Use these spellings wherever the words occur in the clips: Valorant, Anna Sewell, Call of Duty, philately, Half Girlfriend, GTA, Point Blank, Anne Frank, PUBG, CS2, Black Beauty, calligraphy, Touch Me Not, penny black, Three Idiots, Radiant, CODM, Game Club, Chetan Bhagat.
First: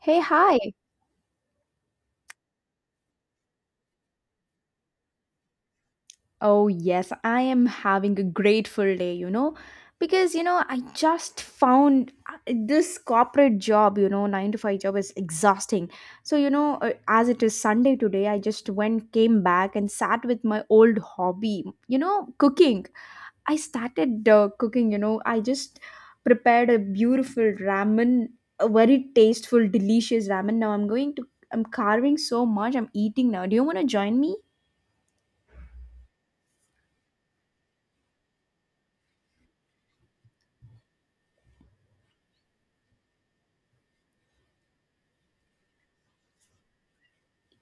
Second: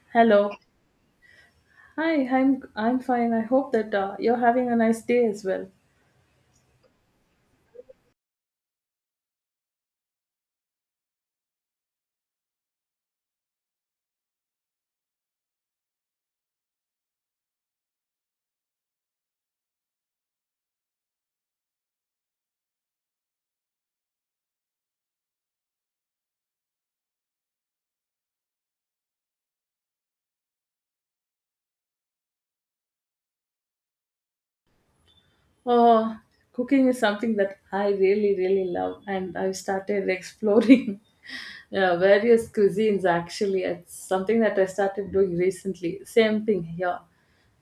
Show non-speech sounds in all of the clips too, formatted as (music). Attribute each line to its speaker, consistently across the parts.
Speaker 1: Hey,
Speaker 2: Hello.
Speaker 1: hi.
Speaker 2: Hi, I'm fine. I hope that you're having a nice day as well.
Speaker 1: Oh, yes, I am having a grateful day, because, I just found this corporate job, 9 to 5 job is exhausting. So, as it is Sunday today, I just went, came back, and sat with my old hobby, cooking. I started cooking, I just prepared a beautiful ramen, a very tasteful, delicious ramen. Now I'm carving so much, I'm eating now. Do you want to join me?
Speaker 2: Oh, cooking is something that I really, really love, and I've started exploring (laughs) various cuisines. Actually, it's something that I started doing recently. Same thing here.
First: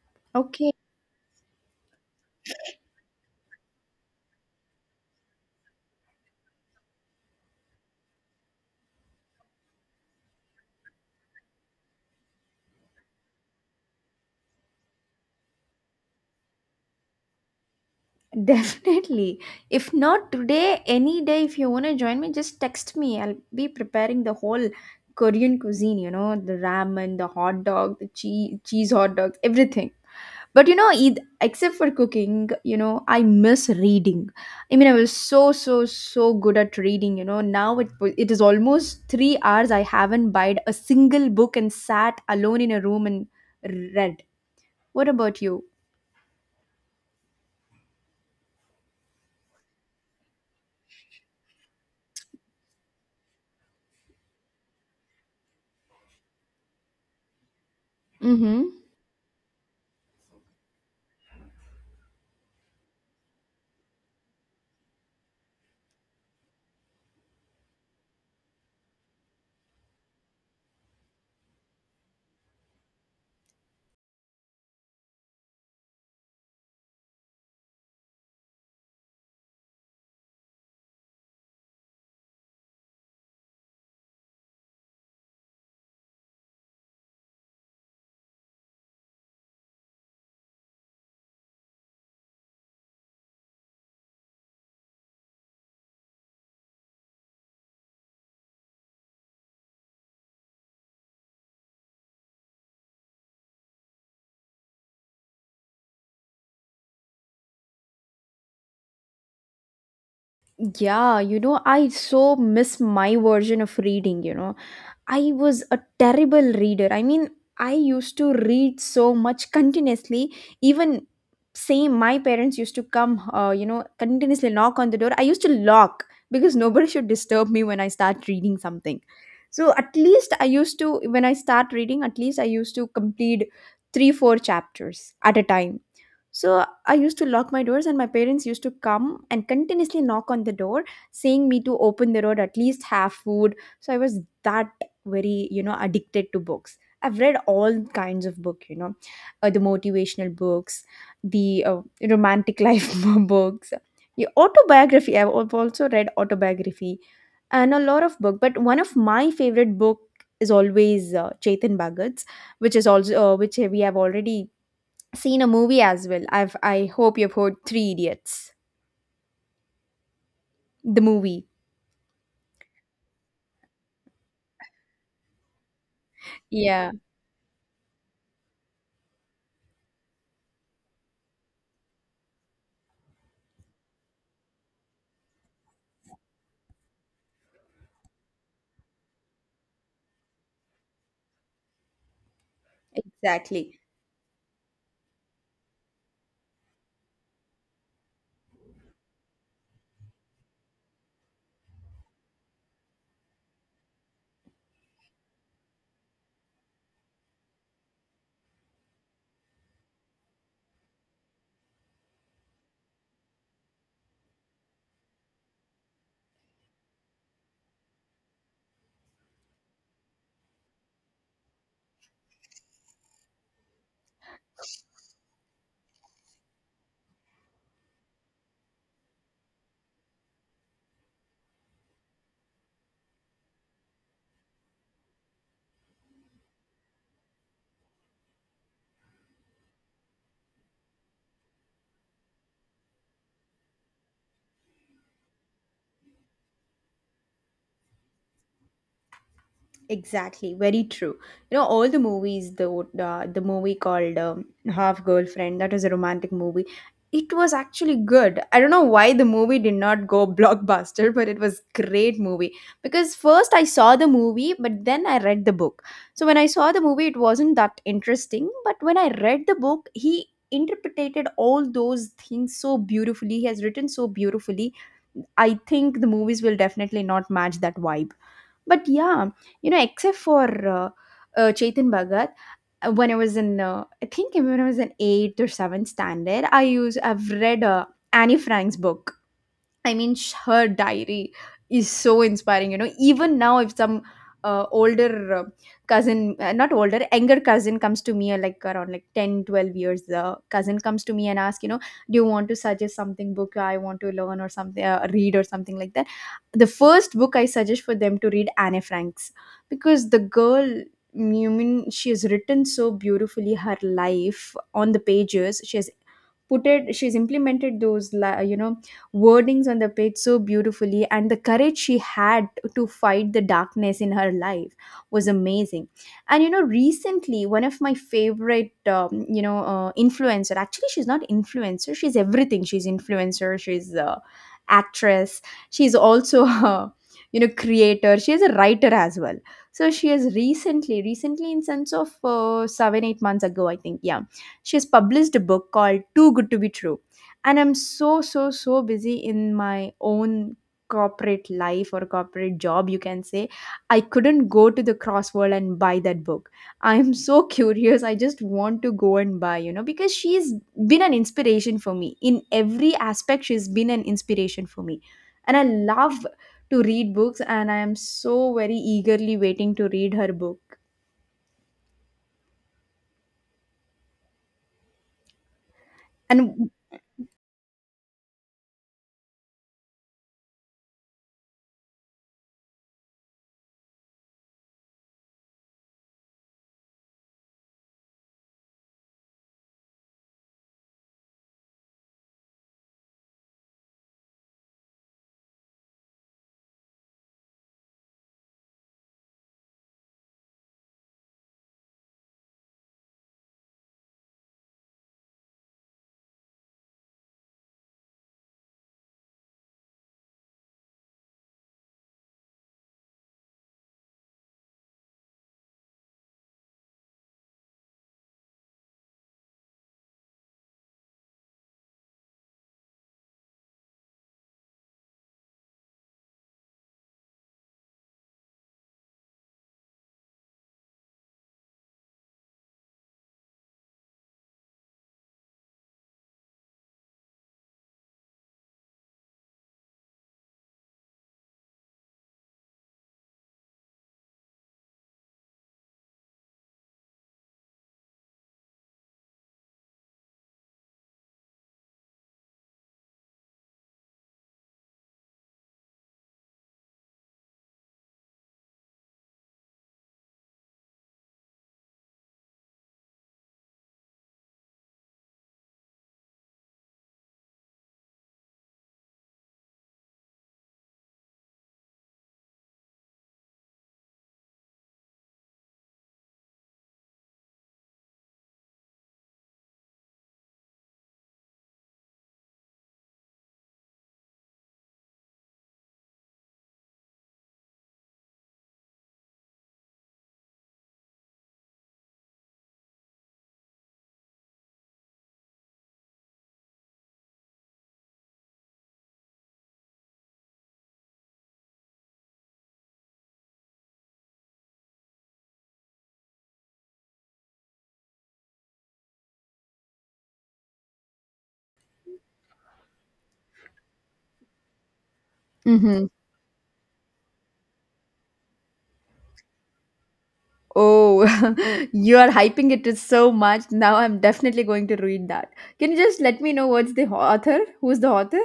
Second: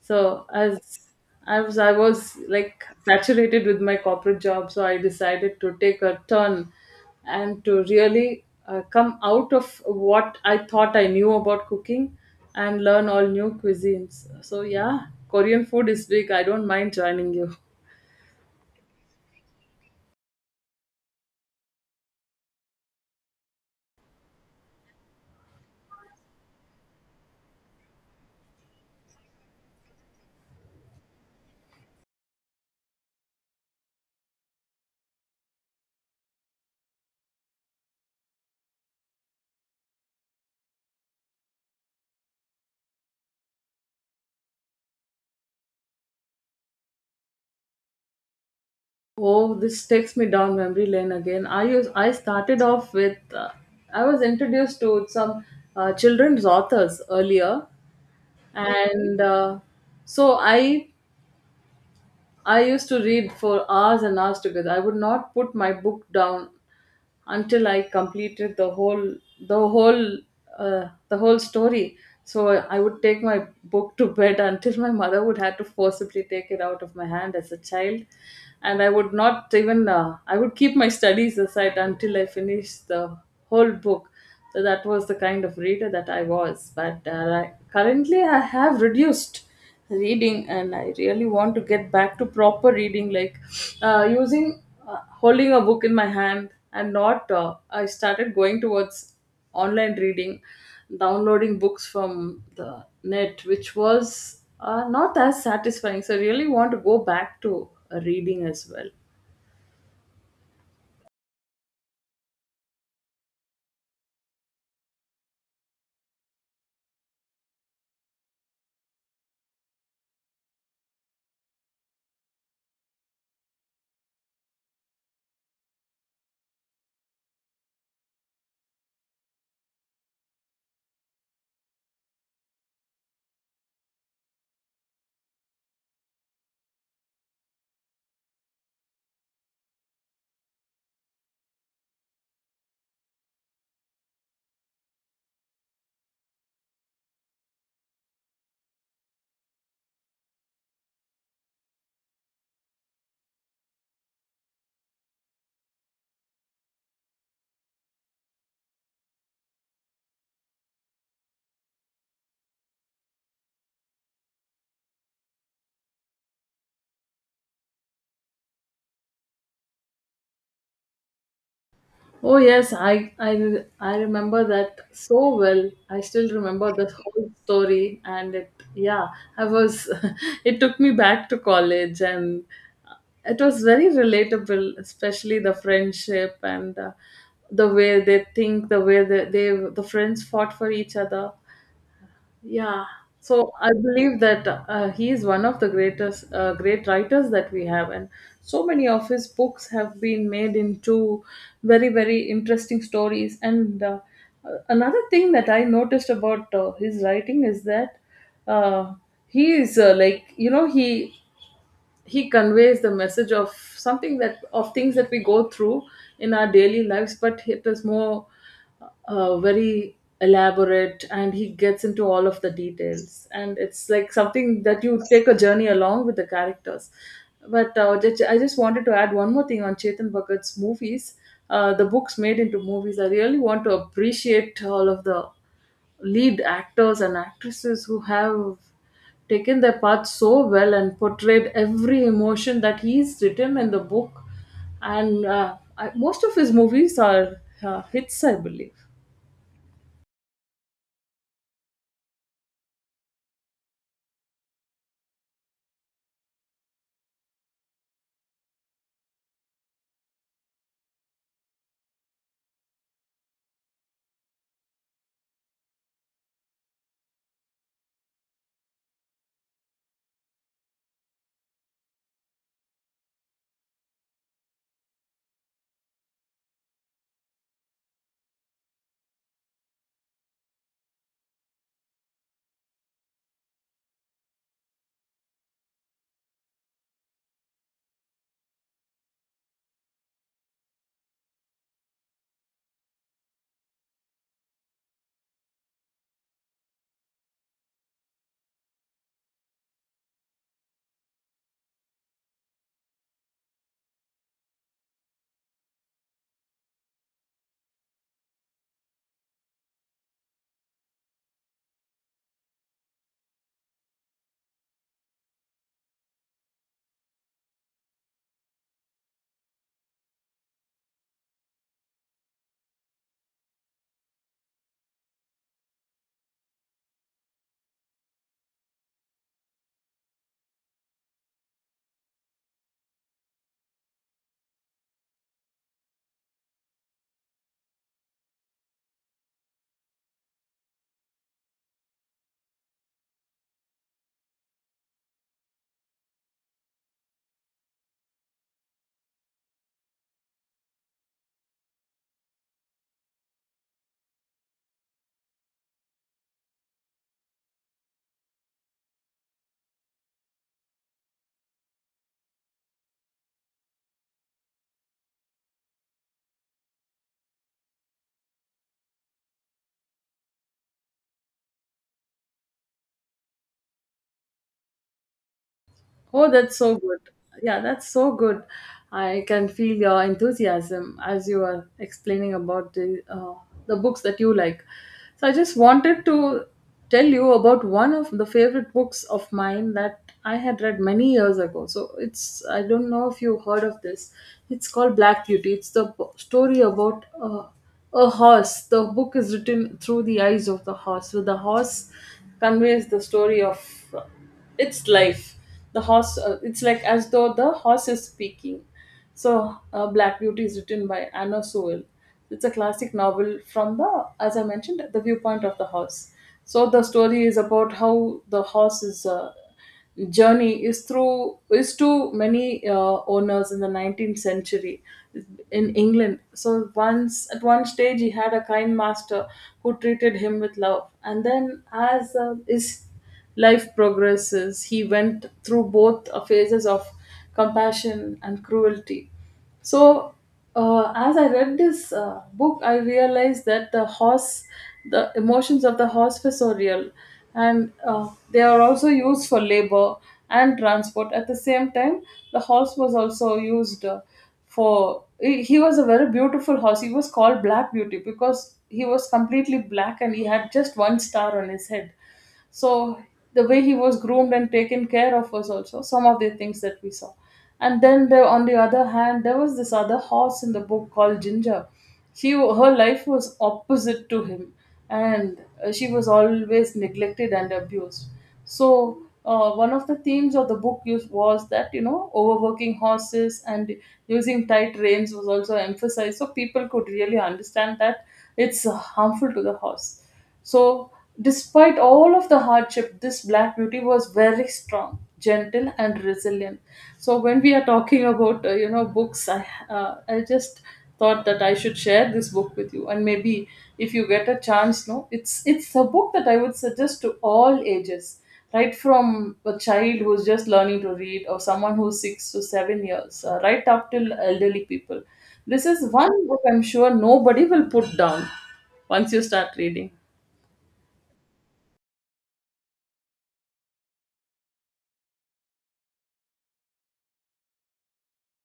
Speaker 2: So as I was like saturated with my corporate job, so I decided to take a turn and to really come out of what I thought I knew about cooking and learn all new cuisines. So yeah, Korean food is big. I don't mind joining you. (laughs)
Speaker 1: (laughs) Definitely. If not today, any day, if you want to join me, just text me. I'll be preparing the whole Korean cuisine, the ramen, the hot dog, the cheese hot dogs, everything. But except for cooking, I miss reading. I mean, I was so, so, so good at reading. Now it is almost 3 hours I haven't buyed a single book and sat alone in a room and read. What about you?
Speaker 2: Oh, this takes me down memory lane again. I started off with I was introduced to some children's authors earlier, and so I used to read for hours and hours together. I would not put my book down until I completed the whole the whole story. So I would take my book to bed (laughs) until my mother would have to forcibly take it out of my hand as a child, and I would not even I would keep my studies aside until I finished the whole book. So that was the kind of reader that I was. But currently, I have reduced reading, and I really want to get back to proper reading, like using holding a book in my hand and not I started going towards online reading, downloading books from the net, which was not as satisfying. So I really want to go back to reading as well.
Speaker 1: Yeah, I so miss my version of reading. I was a terrible reader. I mean, I used to read so much continuously. Even same, my parents used to come, continuously knock on the door. I used to lock because nobody should disturb me when I start reading something. So at least I used to, when I start reading, at least I used to complete three, four chapters at a time, so I used to lock my doors, and my parents used to come and continuously knock on the door, saying me to open the door, at least have food. So I was that very, addicted to books. I've read all kinds of book, the motivational books, the romantic life (laughs) books, the autobiography. I've also read autobiography and a lot of book. But one of my favorite book is always Chetan Bhagat's, which is also which we have already seen a movie as well. I hope you've heard Three Idiots, the movie.
Speaker 2: Oh yes, I remember that so well. I still remember the
Speaker 1: Yeah,
Speaker 2: whole story, and it, yeah, I was. (laughs) It took me back to college, and it was very relatable, especially the friendship and the way they think, the way the friends fought for each other. Yeah. So I
Speaker 1: exactly.
Speaker 2: believe that he is one of the greatest great writers that we have, and so many of his books have been made into very, very interesting stories. And another thing that I noticed about his writing is that uh, he is like, you know, he conveys the message of something that of things that we go through in our daily lives, but it is more very elaborate, and he gets into all of the details, and it's like something that you take a journey along with the characters. But I just wanted to add one more thing on Chetan Bhagat's movies, the books made into movies. I really want to appreciate all of the lead actors and actresses who have taken their part so well and portrayed every emotion that he's written in the book. And most of his movies are hits, I believe.
Speaker 1: Exactly, very true. You know, all the movies, the movie called Half Girlfriend, that was a romantic movie. It was actually good. I don't know why the movie did not go (laughs) blockbuster, but it was great movie. Because first I saw the movie, but then I read the book. So when I saw the movie, it wasn't that interesting. But when I read the book, he interpreted all those things so beautifully. He has written so beautifully. I think the movies will definitely not match that vibe, but yeah, except for Chetan Bhagat, when I was in, I think when I was in eighth or seventh standard, I've read Annie Frank's book. I mean, her diary is so inspiring. You know, even now, if some older cousin, not older, younger cousin comes to me, like around like 10, 12 years, the cousin comes to me and asks, do you want to suggest something book I want to learn or something, read or something like that? The first book I suggest for them to read Anne Frank's, because the girl. You mean she has written so beautifully her life on the pages. She has put it, she's implemented those wordings on the page so beautifully, and the courage she had to fight the darkness in her life was amazing. And recently, one of my favorite influencer, actually she's not influencer, she's everything, she's influencer, she's actress, she's also (laughs) a creator, she is a writer as well. So she has recently, in sense of 7 8 months ago, I think, yeah, she has published a book called Too Good To Be True. And I'm so, so, so busy in my own corporate life, or corporate job you can say, I couldn't go to the Crossword and buy that book. I'm so (laughs) curious, I just want to go and buy, because she's been an inspiration for me in every aspect, she's been an inspiration for me. And I love to read books, and I am so very eagerly waiting to read her book.
Speaker 2: Oh, that's
Speaker 1: And
Speaker 2: so good. Yeah, that's so good. I can feel your enthusiasm as you are explaining about the books that you like. So I just wanted to tell you about one of the favorite books of mine that I had read many years ago. So it's, I don't know if you heard of this. It's called Black Beauty. Story about a horse. The book is written through the eyes of the horse. So the horse conveys the story of it's life. The horse, it's like as though the horse is speaking. So Black Beauty is written by Anna Sewell. It's a classic novel from the, as I mentioned, the viewpoint of the horse. So the story is about how the horse's journey is through, is to many owners in the 19th century in England. So once, at one stage, he had a kind master who treated him with love, and then as is life progresses, he went through both phases of compassion and cruelty. So as I read this book, I realized that the horse, the emotions of the horse were so real, and they are also used for labor and transport. At the same time, the horse was also used for. He was a very beautiful horse. He was called Black Beauty because he was completely black and he had just one star on his head. So the way he was groomed and taken care of was also some of the things that we saw. And then, there on the other hand, there was this other horse in the book called Ginger. She, her life was opposite to him. And she was always neglected and abused. So one of the themes of the book used was that, you know, overworking horses and using tight reins was also emphasized, so people could really understand that it's harmful to the horse. So despite all of the hardship, this Black Beauty was very strong, gentle, and resilient. So when we are talking about you know, books, I just thought that I should share this book with you, and maybe if you get a chance. No, it's a book that I would suggest to all ages, right from a child who's just learning to read, or someone who's 6 to 7 years, right up till elderly people. This is
Speaker 1: Mhm.
Speaker 2: one book I'm sure nobody will put down once you start reading.
Speaker 1: Oh, (laughs) you are hyping it so much. Now I'm definitely going to read that. Can you just let me know what's the author? Who's the author?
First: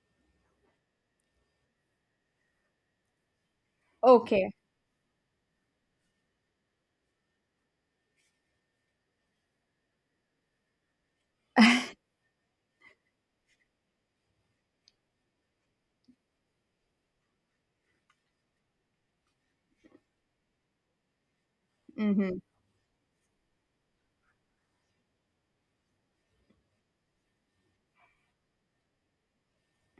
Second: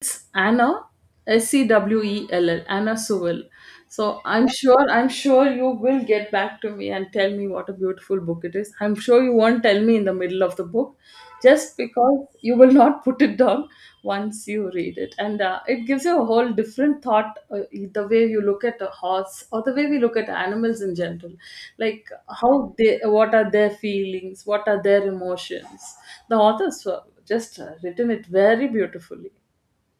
Speaker 2: It's Anna Sewell, Anna Sewell. So I'm
Speaker 1: Okay.
Speaker 2: sure I'm sure you will get back to me and tell me what a beautiful book it is. I'm sure you won't tell me in the middle of the book, just because you will not put it down once you read it, and it gives you a whole different thought. The way you look at a horse, or the way we look at animals in general, like
Speaker 1: Mm-hmm.
Speaker 2: how they, what are their feelings, what are their emotions. The authors just written it very beautifully.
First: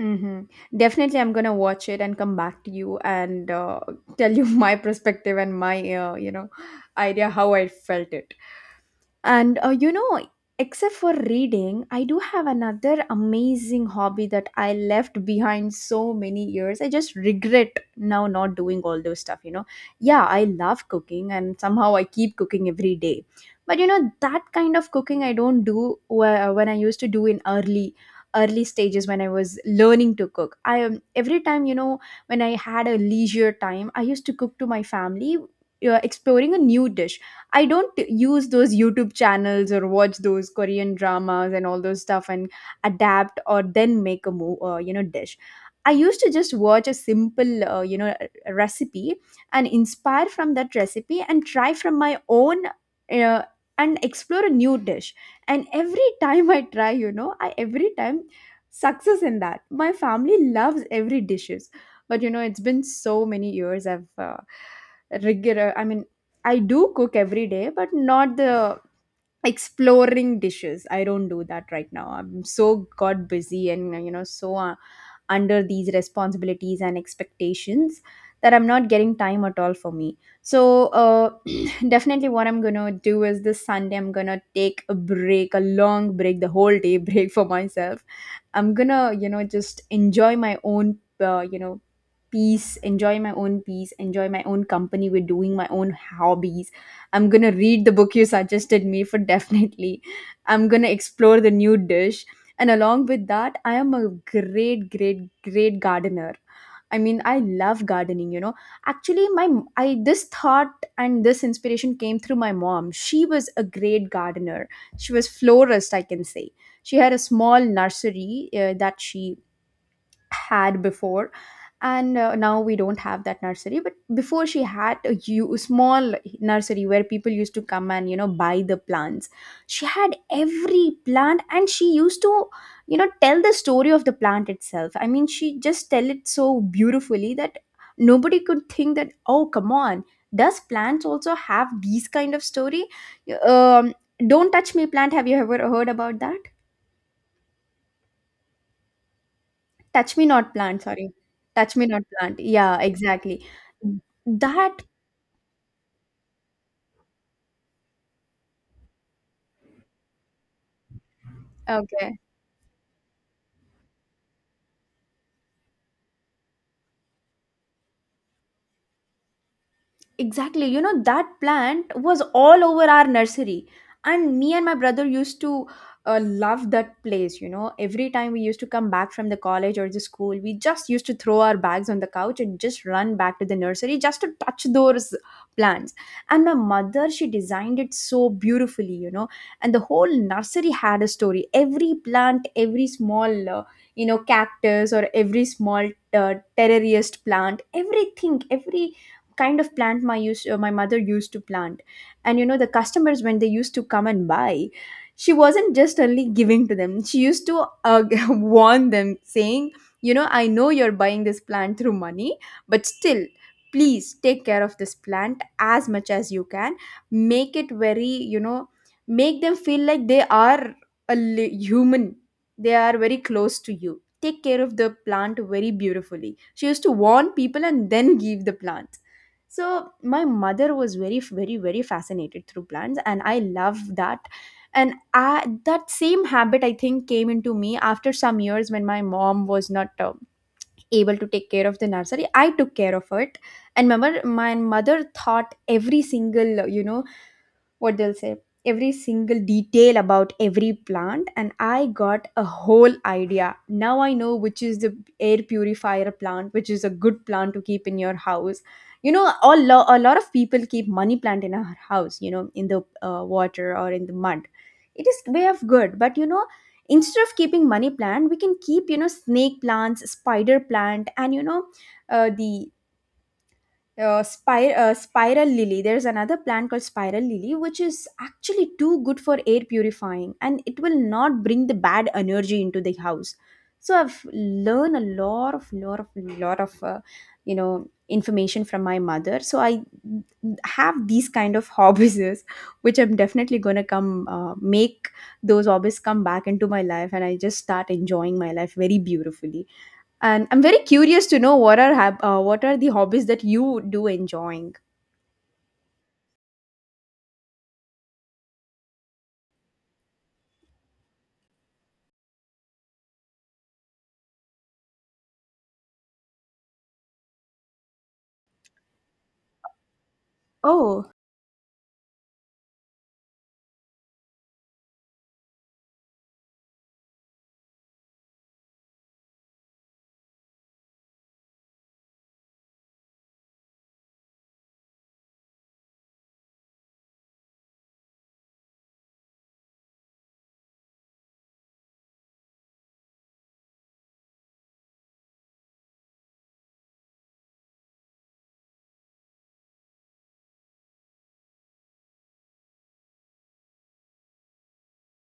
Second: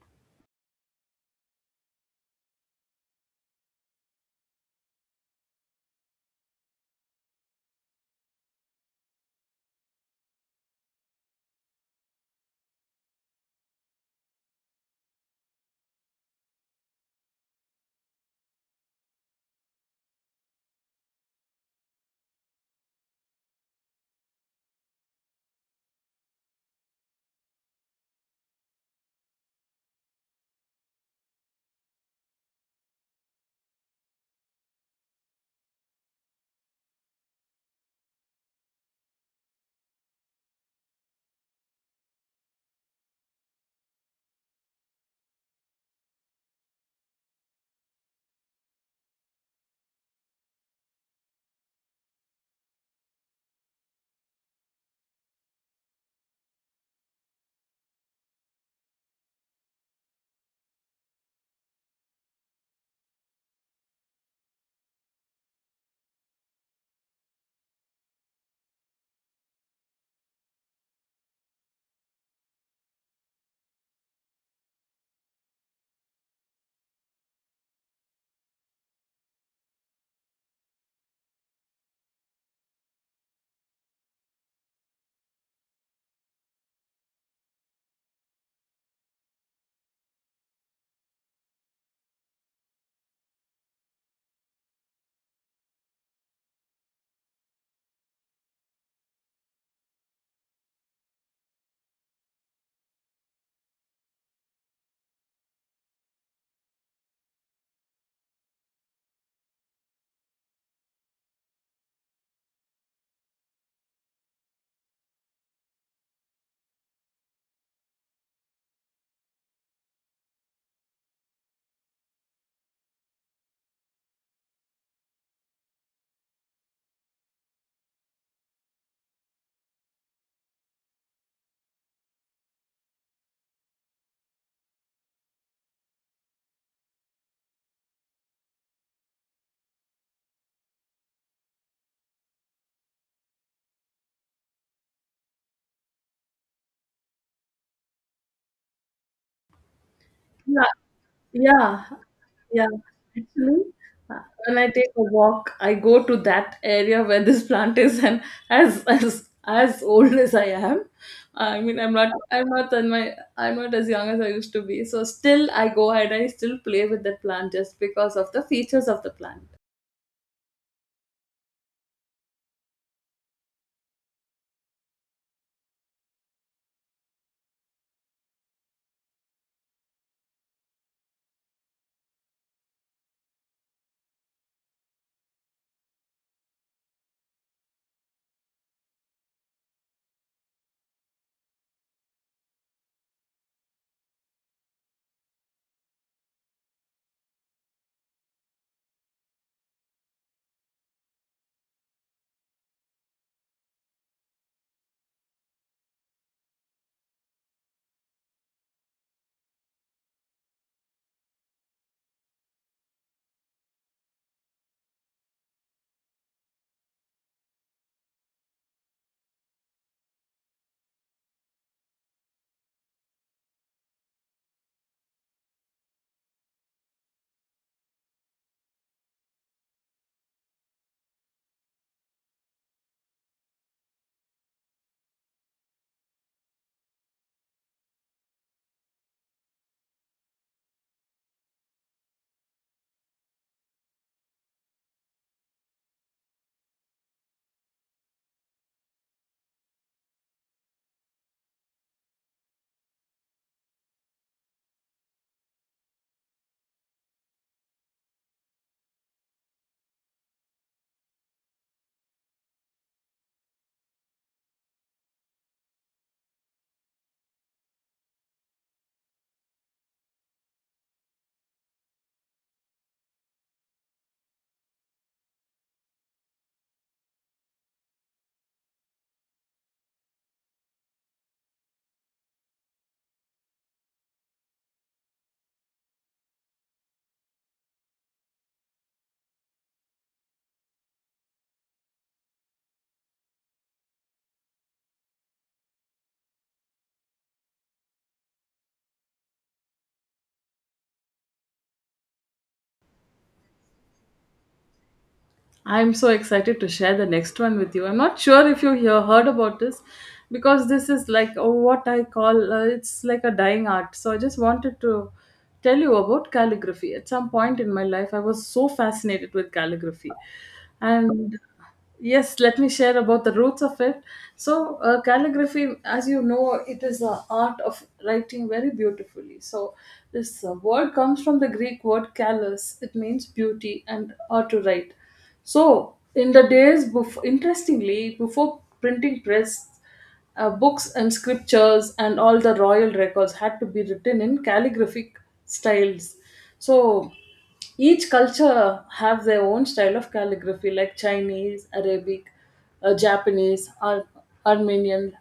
Speaker 1: Mm-hmm. Definitely, I'm gonna watch it and come back to you and tell you (laughs) my perspective and my idea how I felt it. And except for reading, I do have another amazing hobby that I left behind so many years. I just regret now not doing all those stuff, you know. Yeah, I love cooking and somehow I keep cooking every day. But you know, that kind of cooking I don't do when I used to do in early stages when I was learning to cook. I every time, when I had a leisure time, I used to cook to my family, exploring a new dish. I don't use those YouTube channels or watch those Korean dramas and all those stuff and adapt or then make a dish. I used to just watch a simple recipe and inspire from that recipe and try from my own uh, and explore a new dish. And every time I try, you know, I every time success in that. My family loves every dishes, but you know it's been so many years. I mean, I do cook every day, but not the exploring dishes. I don't do that right now. I'm so god busy, and you know, so under these responsibilities and expectations, that I'm not getting time at all for me. So (clears throat) definitely, what I'm gonna do is this Sunday I'm gonna take a break, a long break, the whole day (laughs) break for myself. I'm gonna, just enjoy my own peace, enjoy my own peace, enjoy my own company with doing my own hobbies. I'm gonna read the book you suggested me for, definitely. I'm gonna explore the new dish. And along with that, I am a great, great, great gardener. I mean, I love gardening, you know. Actually, I this thought and this inspiration came through my mom. She was a great gardener. She was florist, I can say. She had a small nursery that she had before, and now we don't have that nursery, but before she had a small nursery where people used to come and you know buy the plants. She had every plant, and she used to, tell the story of the plant itself. I mean, she just tell it so beautifully that nobody could think that, oh come on, does plants also have these kind of story. um, don't touch me plant, have you ever heard about that Touch Me Not
Speaker 2: Yeah.
Speaker 1: plant, sorry. Touch
Speaker 2: Yeah,
Speaker 1: Me Not plant.
Speaker 2: yeah.
Speaker 1: Yeah, exactly.
Speaker 2: Actually, uh, when I
Speaker 1: That
Speaker 2: take a walk, I go to that area where this plant is, and as as old as I am, I mean,
Speaker 1: okay.
Speaker 2: I'm not as young as I used to be. So still, I go ahead. I still play with that plant just because of the features of the plant.
Speaker 1: Exactly. You know, that plant was all over our nursery. And me and my brother used to love that place. You know, every time we used to come back from the college or the school, we just used to throw our bags on the couch and just run back to the nursery just to touch those plants. And my mother, she designed it so beautifully, you know, and the whole nursery had a story. Every plant, every small, cactus, or every small terrariest plant, everything, every kind of plant my mother used to plant. And you know, the customers, when they used to come and buy, she wasn't just only giving to them, she used to (laughs) warn them, saying, you know, I know you're buying this plant through money, but still, please take care of this plant as much as you can. Make it very, you know, make them feel like they are human, they are very close to you. Take care of the plant very beautifully. She used to warn people and then give the plant. So my mother was very, very, very fascinated through plants, and I love that. And that same habit, I think, came into me after some years when my mom was not able to take care of the nursery. I took care of it. And remember, my mother thought every single, you know, what they'll say, every single detail about every plant, and I got a whole idea. Now I know which is the air purifier plant, which is a good plant to keep in your house. You know, a lot of people keep money plant in our house, you know, in the water or in the mud. It is way of good, but you know, instead of keeping money plant, we can keep, you know, snake plants, spider plant, and you know, uh, the spiral lily. There's another plant called spiral lily which is actually too good for air purifying, and it will not bring the bad energy into the house. So I've learned a lot of you know, information from my mother. So I have these kind of (laughs) hobbies, which I'm definitely going to come make those hobbies come back into my life, and I just start enjoying my life very beautifully. And I'm very curious to know what are what are the hobbies that you do enjoying.
Speaker 2: I'm so excited to share the next one with you. I'm not sure if you hear, heard about this, because this is like, oh, what I call it's like a dying art. So I just wanted to tell you about calligraphy. At some point in my life, I was so fascinated with calligraphy.
Speaker 1: Oh,
Speaker 2: And yes, let me share about the roots of it. So calligraphy, as you know, it is the art of writing very beautifully. So this word comes from the Greek word callus. It means beauty and or to write. So in the days before, interestingly, before printing press, books and scriptures and all the royal records had to be written in calligraphic styles. So each culture have their own style of calligraphy, like Chinese, Arabic, Japanese, Armenian,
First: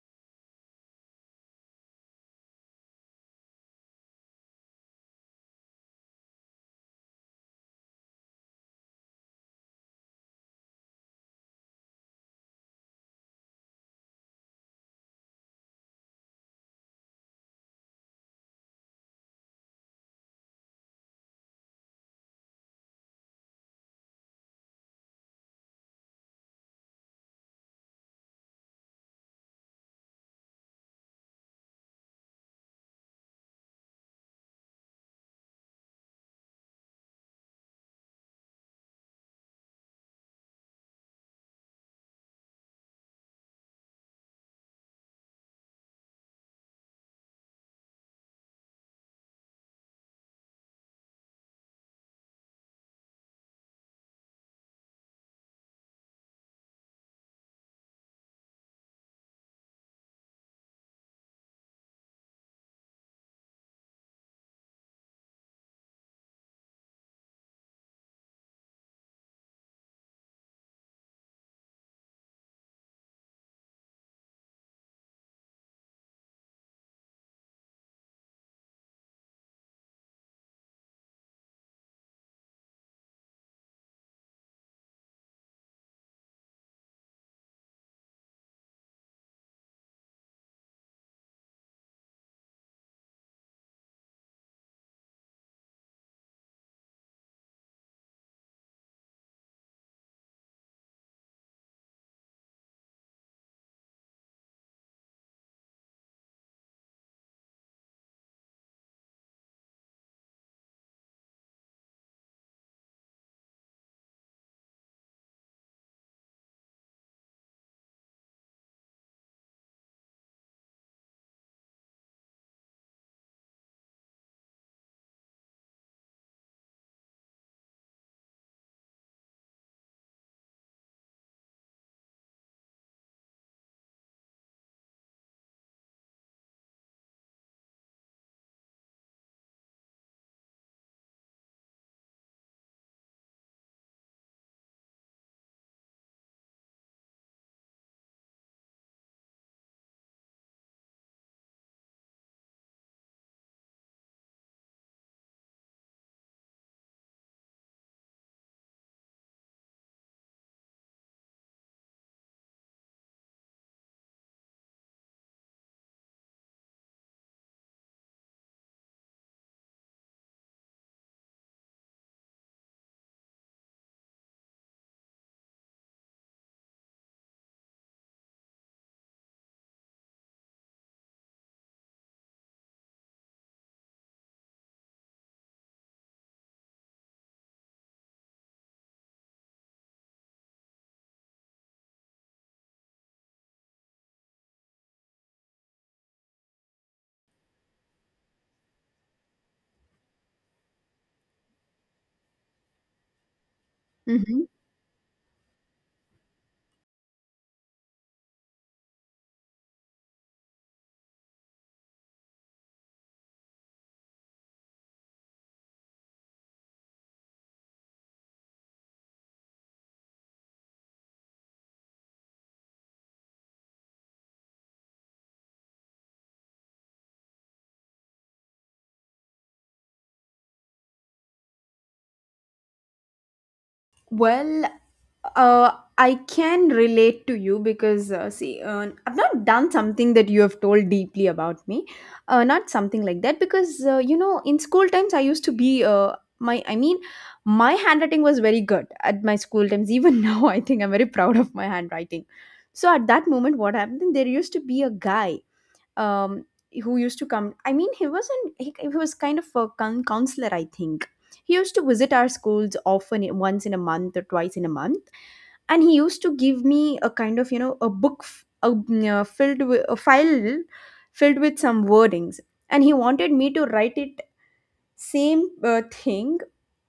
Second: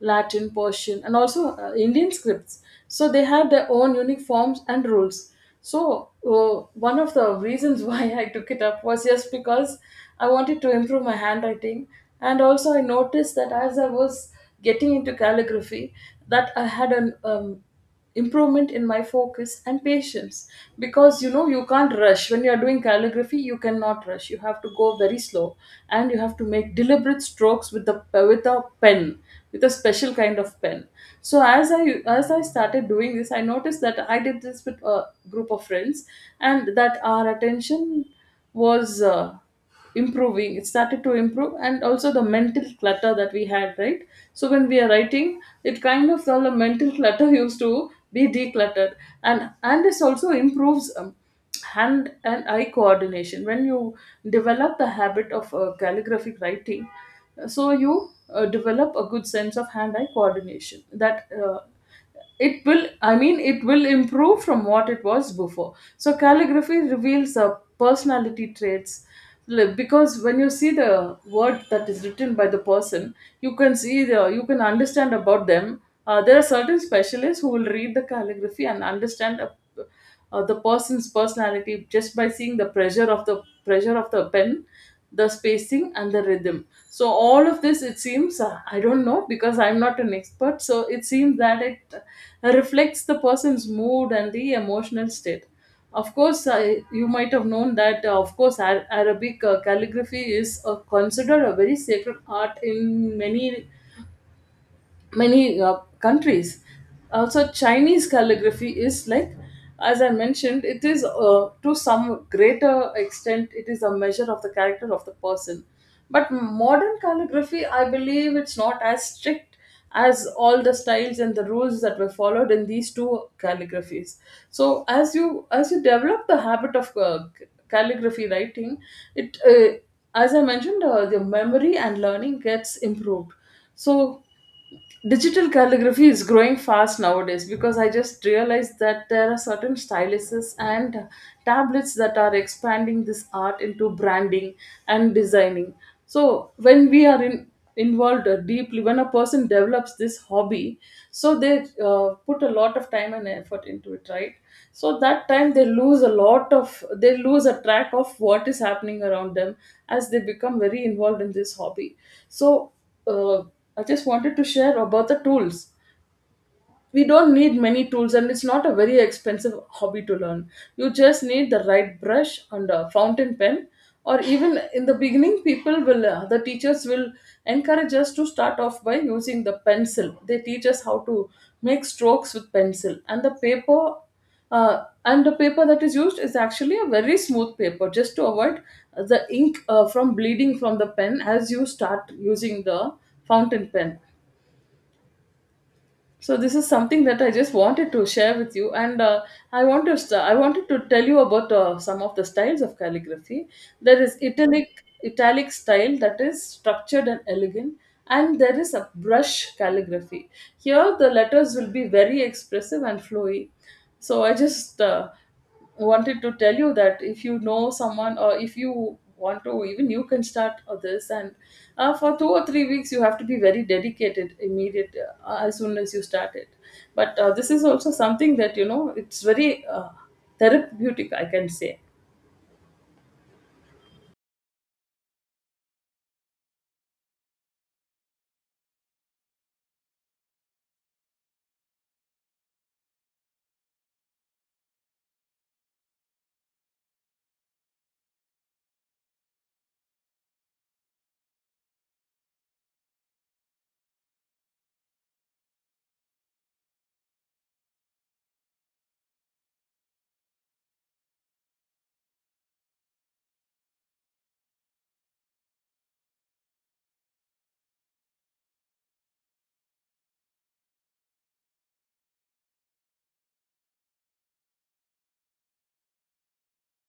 Speaker 2: Latin, Persian, and also Indian scripts. So they had their own unique forms and rules. So one of the reasons (laughs) why I took it up was just because I wanted to improve my handwriting, and also I noticed that as I was getting into calligraphy, that I had an improvement in my focus and patience, because you know, you can't rush when you are doing calligraphy. You cannot rush. You have to go very slow, and you have to make deliberate strokes with the with a pen, with a special kind of pen. So as I started doing this, I noticed that I did this with a group of friends, and that our attention was improving, it started to improve. And also the mental clutter that we had, right, so when we are writing, it kind of, all the mental (laughs) clutter used to be decluttered. And this also improves hand and eye coordination. When you develop the habit of calligraphic writing, so you develop a good sense of hand eye coordination, that it will, I mean, it will improve from what it was before. So calligraphy reveals personality traits, like, because when you see the word that is written by the person, you can see the, you can understand about them. There are certain specialists who will read the calligraphy and understand a, the person's personality, just by seeing the pressure of the pen, the spacing and the rhythm. So all of this, it seems, I don't know, because I'm not an expert, so it seems that it reflects the person's mood and the emotional state. Of course, you might have known that, of course, Arabic calligraphy is considered a very sacred art in many countries. Also, Chinese calligraphy is like, as I mentioned, it is to some greater extent, it is a measure of the character of the person. But modern calligraphy, I believe it's not as strict as all the styles and the rules that were followed in these two calligraphies. So as you develop the habit of calligraphy writing, it as I mentioned, the memory and learning gets improved. So digital calligraphy is growing fast nowadays because I just realized that there are certain styluses and tablets that are expanding this art into branding and designing. So when we are involved deeply, when a person develops this hobby, so they put a lot of time and effort into it, right? So that time, they lose a lot of, they lose a track of what is happening around them as they become very involved in this hobby. So uh, I just wanted to share about the tools. We don't need many tools, and it's not a very expensive hobby to learn. You just need the right brush and a fountain pen, or even in the beginning, people will the teachers will encourage us to start off by using the pencil. They teach us how to make strokes with pencil and the paper. And the paper that is used is actually a very smooth paper, just to avoid the ink from bleeding from the pen as you start using the fountain pen. So this is something that I just wanted to share with you, and I wanted to tell you about some of the styles of calligraphy. There is
Speaker 1: hmm.
Speaker 2: italic style that is structured and elegant, and there is a brush calligraphy. Here the letters will be very expressive and flowy. So I just wanted to tell you that if you know someone, or if you want to, even you can start this. And for 2 or 3 weeks, you have to be very dedicated immediate as soon as you start it. But this is also something that, you know, it's very therapeutic, I can say.
Speaker 1: Well, uh, I can relate to you because see, I've not done something that you have told deeply about me. Not something like that because you know, in school times, I used to be my. I mean, my handwriting was very good at my school times. Even (laughs) now, I think I'm very proud of my handwriting. So at that moment, what happened? There used to be a guy um, who used to come. I mean, he wasn't. He was kind of a counselor, I think. He used to visit our schools often, once in a month or twice in a month, and he used to give me a kind of, you know, a book f- a, mm, filled with a file filled with some wordings, and he wanted me to write it same thing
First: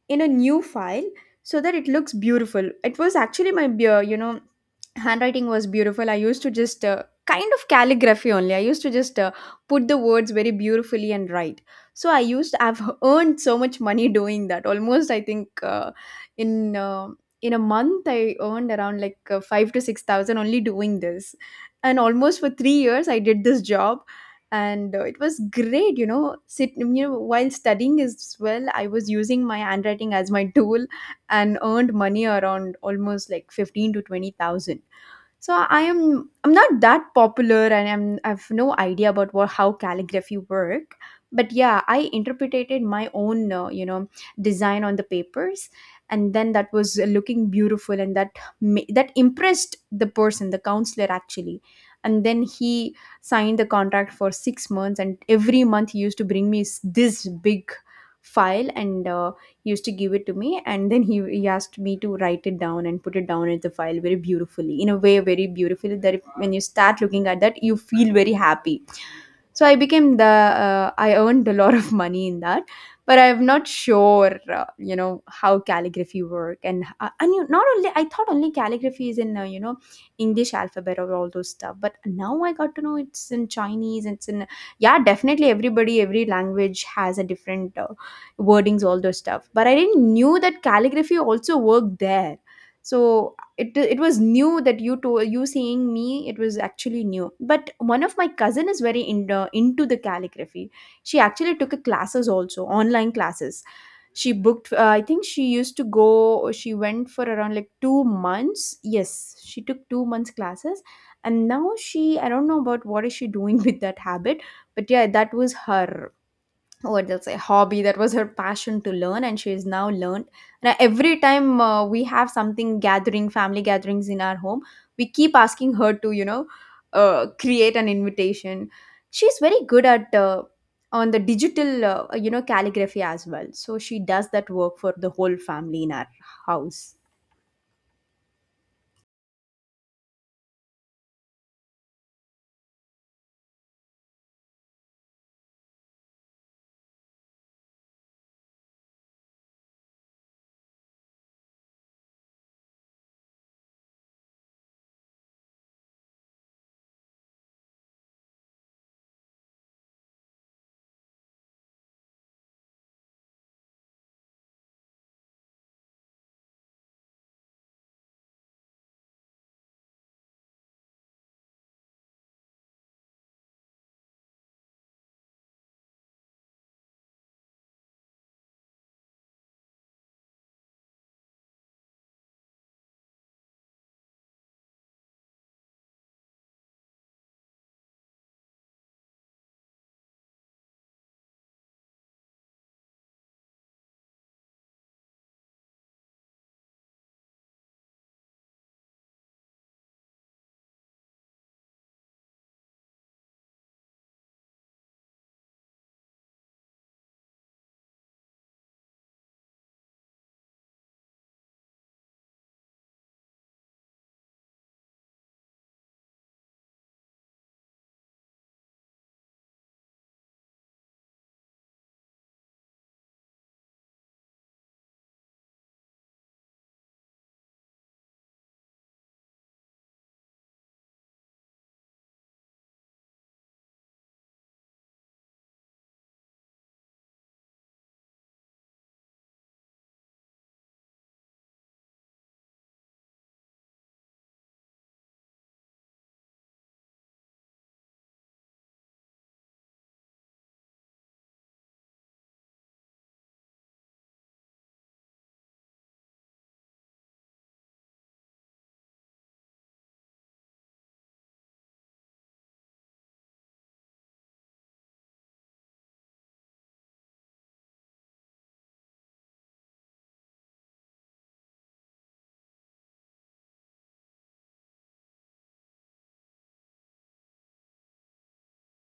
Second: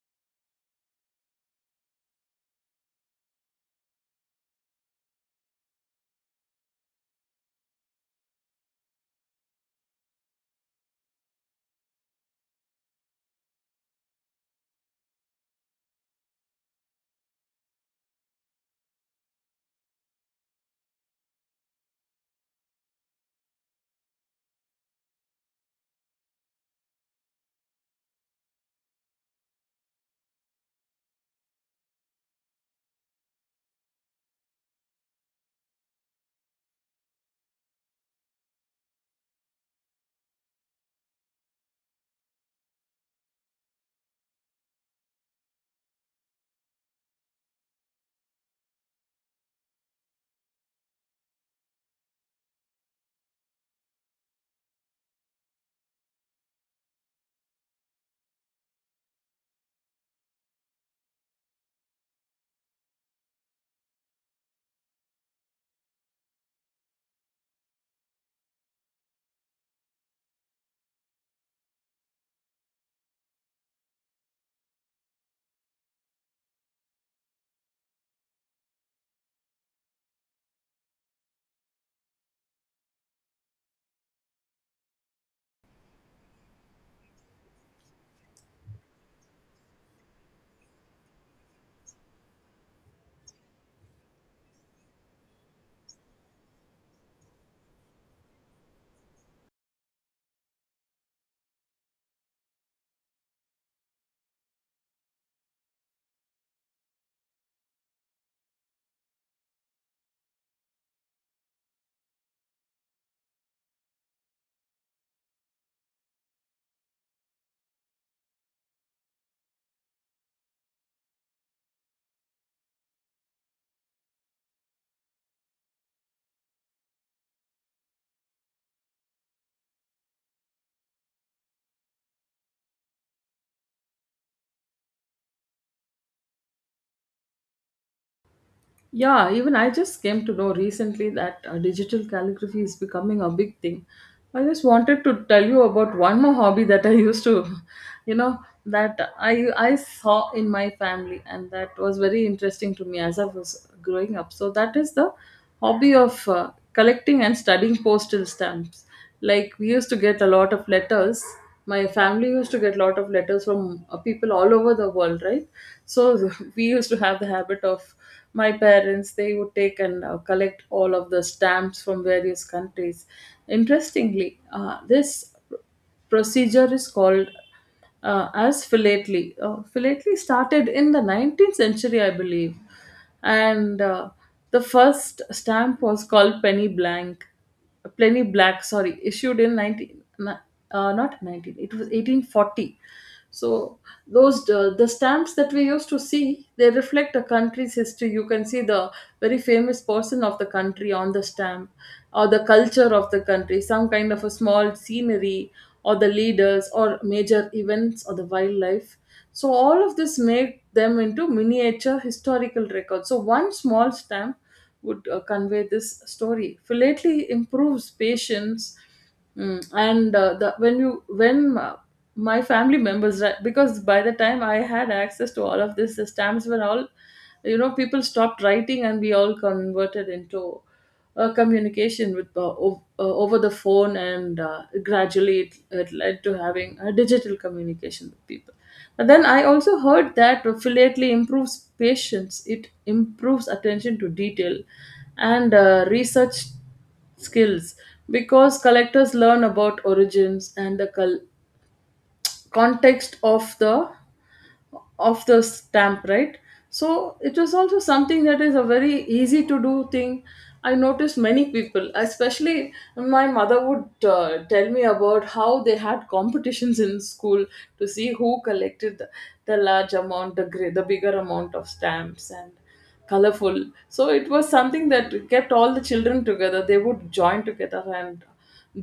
Speaker 1: in a new file so that it looks beautiful. It was actually my you know, handwriting was beautiful. I used to just, kind of calligraphy only, I used to just put the words very beautifully and write. So I've earned so much money doing that. Almost I think, in uh, in a month I earned around like 5 to 6,000 only doing this. And almost for 3 years I did this job, and it was great, you know, sit you know, while studying as well, I was using my handwriting as my tool and earned money around almost like 15 to 20,000. So I'm not that popular, and I've no idea about what how calligraphy work. But yeah, I interpreted my own, you know, design on the papers, and then that was looking beautiful, and that impressed the person, the counselor actually. And then he signed the contract for 6 months, and every month he used to bring me this big file and used to give it to me. And then he asked me to write it down and put it down in the file very beautifully, in a way very beautifully that if, when you start looking at that, you feel very happy. So I became the I earned a lot of money in that, but I'm not sure you know, how calligraphy work. And you, not only I thought only calligraphy is in you know, English alphabet or all those stuff, but now I got to know it's in Chinese. It's in, yeah, definitely everybody every language has a different, wordings, all those stuff. But I didn't knew that calligraphy also worked there. So it was new that you seeing me, it was actually new. But one of my cousin is very into the calligraphy. She actually took a classes, also online classes. She booked, I think she used to go she went for around like 2 months. Yes, she took 2 months classes. And now she, I don't know about what is she doing (laughs) with that habit. But yeah, that was her what that's say hobby. That was her passion to learn, and she has now learned. And every time we have something gathering, family gatherings in our home, we keep asking her to, you know, create an invitation. She's very good at, on the digital, you know, calligraphy as well, so she does that work for the whole family in our house.
Speaker 2: Yeah, even I just came to know recently that digital calligraphy is becoming a big thing. I just wanted to tell you about one more hobby that I used to, (laughs) you know, that I saw in my family, and that was very interesting to me as I was growing up. So that is the hobby of collecting and studying postal stamps. Like, we used to get a lot of letters. My family used to get a lot of letters from people all over the world, right? So (laughs) we used to have the habit of, my parents, they would take and collect all of the stamps from various countries. Interestingly, this procedure is called as philately. Philately started in the 19th century, I believe, and the first stamp was called penny blank, penny black. Sorry, issued in 19 uh, not 19. It was 1840. So those the stamps that we used to see, they reflect a country's history. You can see the very famous person of the country on the stamp, or the culture of the country, some kind of a small scenery, or the leaders or major events or the wildlife. So all of this made them into miniature historical records. So one small stamp would convey this story. Philately improves patience. Mm, and the when you when my family members, right, because by the time I had access to all of this, the stamps were all, you know, people stopped writing and we all converted into communication with over the phone, and gradually it, it led to having a digital communication with people. But then I also heard that philately improves patience. It improves attention to detail, and research skills, because collectors learn about origins and the context of the stamp, right? So it was also something that is a very easy to do thing. I noticed many people, especially my mother, would tell me about how they had competitions in school to see who collected the large amount, the, the bigger amount of stamps, and colorful. So it was something that kept all the children together. They would join together and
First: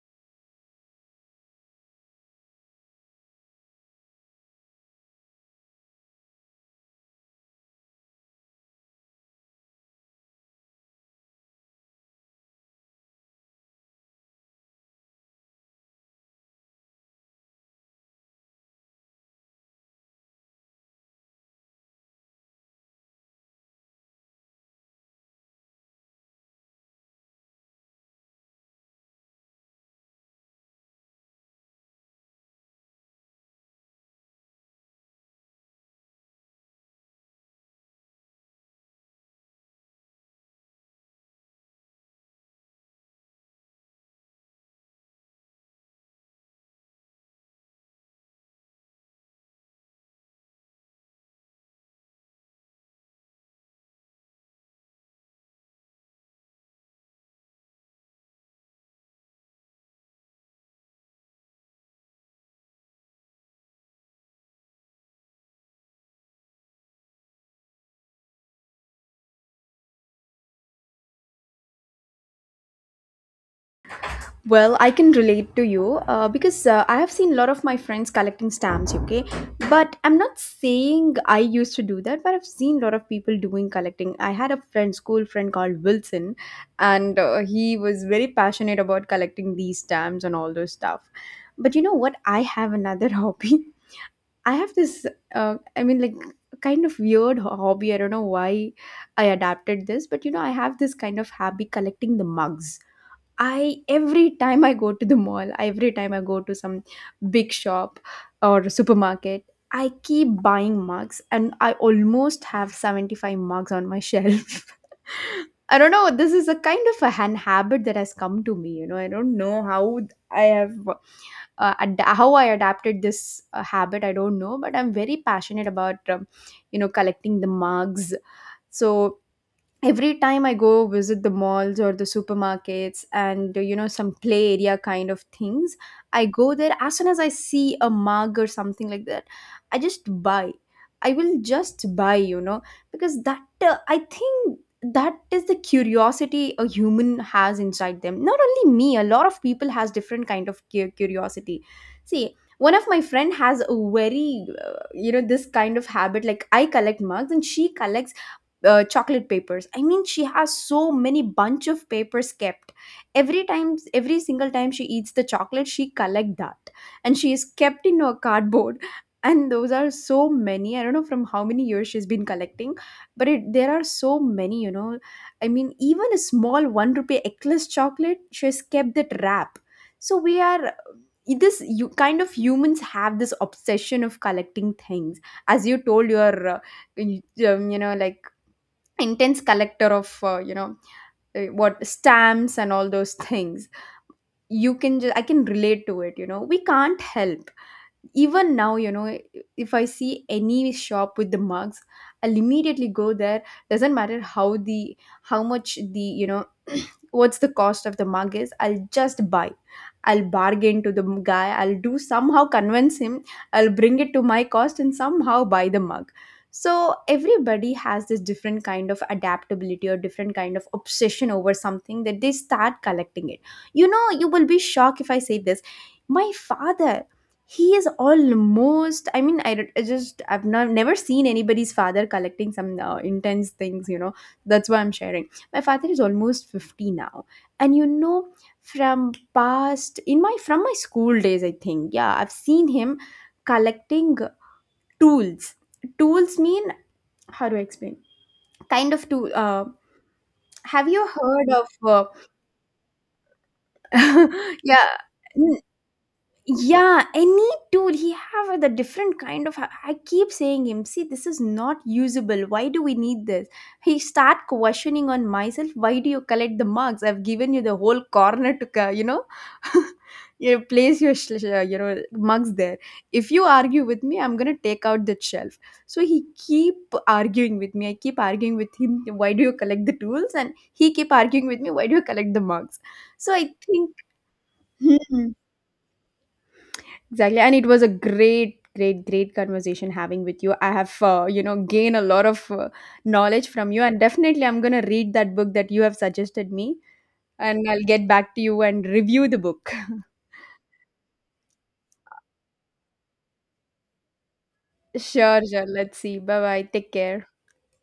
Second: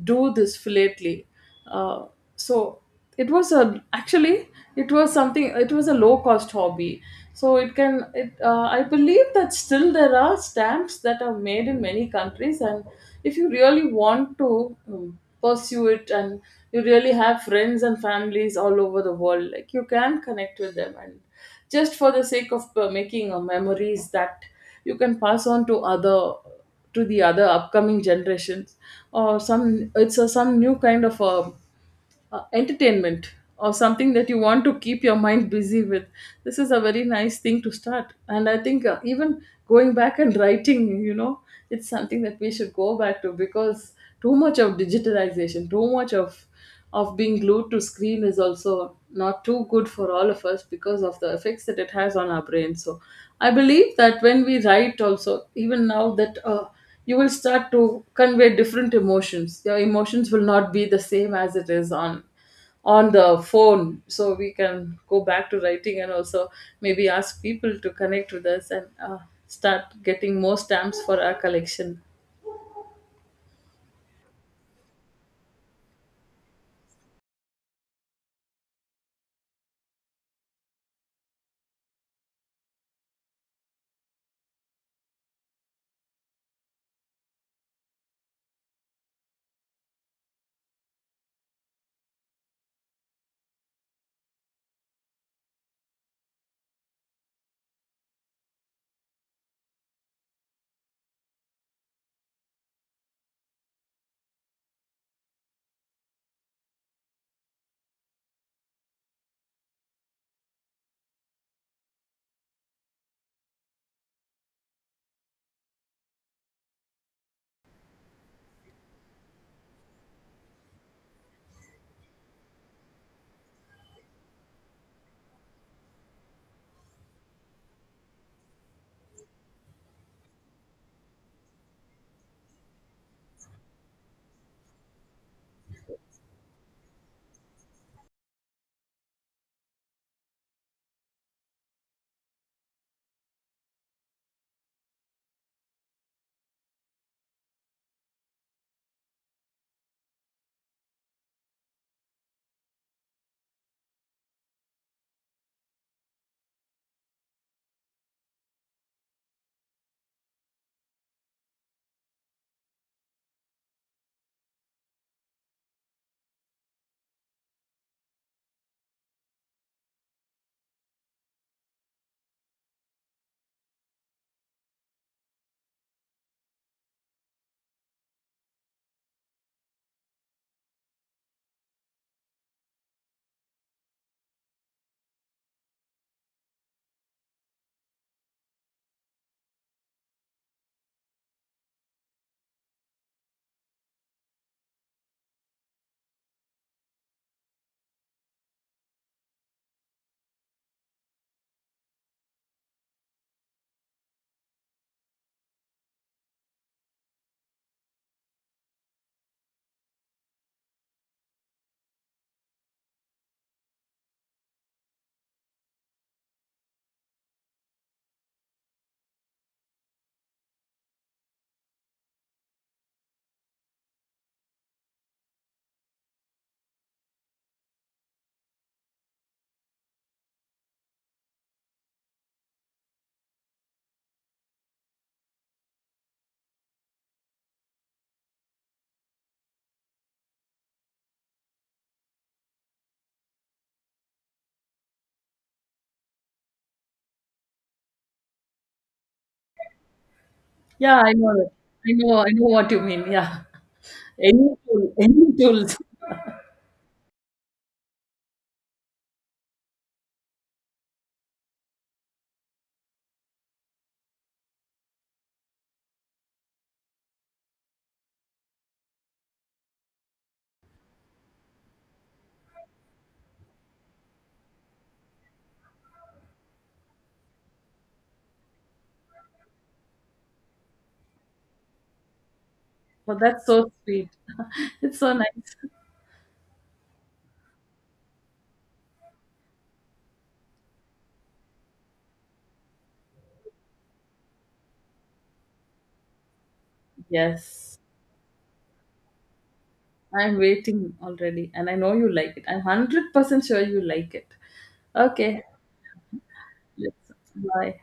Speaker 2: do this philately. uh, so it was a actually, it was something, it was a low cost hobby. So it can it I believe that still there are stamps that are made in many countries, and if you really want to pursue it, and you really have friends and families all over the world, like, you can connect with them, and just for the sake of making memories that you can pass on to other, to the other upcoming generations, or some, it's a, some new kind of a entertainment, or something that you want to keep your mind busy with. This is a very nice thing to start. And I think even going back and writing, you know, it's something that we should go back to, because too much of digitalization, too much of being glued to screen, is also not too good for all of us because of the effects that it has on our brain. So I believe that when we write also, even now, that you will start to convey different emotions. Your emotions will not be the same as it is on the phone. So we can go back to writing, and also maybe ask people to connect with us, and start getting more stamps for our collection.
Speaker 1: Well, I can relate to you, because I have seen a lot of my friends collecting stamps, okay? But I'm not saying I used to do that, but I've seen a lot of people doing collecting. I had a friend, school friend called Wilson, and he was very passionate about collecting these stamps and all those stuff. But you know what? I have another (laughs) hobby. I have I mean, like, kind of weird hobby. I don't know why I adapted this, but you know, I have this kind of hobby collecting the mugs. I, every time I go to the mall, every time I go to some big shop or supermarket, I keep buying mugs, and I almost have 75 mugs on my shelf. (laughs) I don't know, this is a kind of a hand habit that has come to me, you know. I don't know how I have how I adapted this habit, I don't know, but I'm very passionate about you know, collecting the mugs. So every time I go visit the malls or the supermarkets and, you know, some play area kind of things, I go there. As soon as I see a mug or something like that, i just buy I will just buy, you know, because that I think that is the curiosity a human has inside them. Not only me, a lot of people has different kind of curiosity. See, one of my friend has a very, you know, this kind of habit. Like I collect mugs, and she collects, chocolate papers. I mean, she has so many bunch of papers kept. Every time, every single time she eats the chocolate, she collect that. And she is kept in a cardboard. (laughs) And those are so many, I don't know from how many years she's been collecting, but there are so many, you know. I mean, even a small 1 rupee ecless chocolate, she has kept that wrap. So we are this you kind of humans have this obsession of collecting things. As you told your, you, you know, like intense collector of, you know, what stamps and all those (laughs) things, you can just, I can relate to it, you know, we can't help. Even now, you know, if I see any shop with the mugs, I'll immediately go there. Doesn't matter how the, how much the, you know, (clears throat) what's the cost of the mug is, I'll just buy. I'll bargain to the guy, I'll do somehow convince him, I'll bring it to my cost and somehow buy the mug. So everybody has this different kind of adaptability or different kind of obsession over something that they start collecting it. You know, you will be shocked if I say this. My father, he is almost, I just, I've not, never seen anybody's father collecting some intense things, you know. That's why I'm sharing. My father is almost 50 now. And, you know, from past, from my school days, I think, yeah, I've seen him collecting tools. Tools mean, how do I explain? Kind of tool. Have
Speaker 2: Yeah,
Speaker 1: you
Speaker 2: I know it.
Speaker 1: heard
Speaker 2: I
Speaker 1: of,
Speaker 2: know, I know what you mean. Yeah.
Speaker 1: uh,
Speaker 2: (laughs) Any
Speaker 1: (laughs)
Speaker 2: tool,
Speaker 1: yeah,
Speaker 2: any tools.
Speaker 1: yeah, any tool he have the different kind of. I keep saying him, see, this is not usable. Why do we need this? He start questioning on myself. Why do you collect the marks? I've given you the whole corner to, you know, (laughs) you place your you know, mugs there. If you argue with me, I'm gonna take out the shelf. So he keep arguing with me, I keep arguing with him. Why do you collect the tools? And he keep arguing with me, why do you collect the mugs?
Speaker 2: (laughs) Oh,
Speaker 1: So
Speaker 2: that's
Speaker 1: I
Speaker 2: so
Speaker 1: think.
Speaker 2: sweet. (laughs) It's so
Speaker 1: (laughs)
Speaker 2: nice.
Speaker 1: Exactly. And it was a great, great, great, conversation having with you. I have, you know, gained a lot of, knowledge from you. And definitely, I'm going to read that book that you have suggested me. And
Speaker 2: Yes.
Speaker 1: I'll get back to you and review the book. (laughs)
Speaker 2: I'm waiting already, and I know you like it. I'm 100% sure you like it.
Speaker 1: Sure,
Speaker 2: Okay,
Speaker 1: sure. Let's see. Bye bye. Take
Speaker 2: let's
Speaker 1: care.
Speaker 2: bye.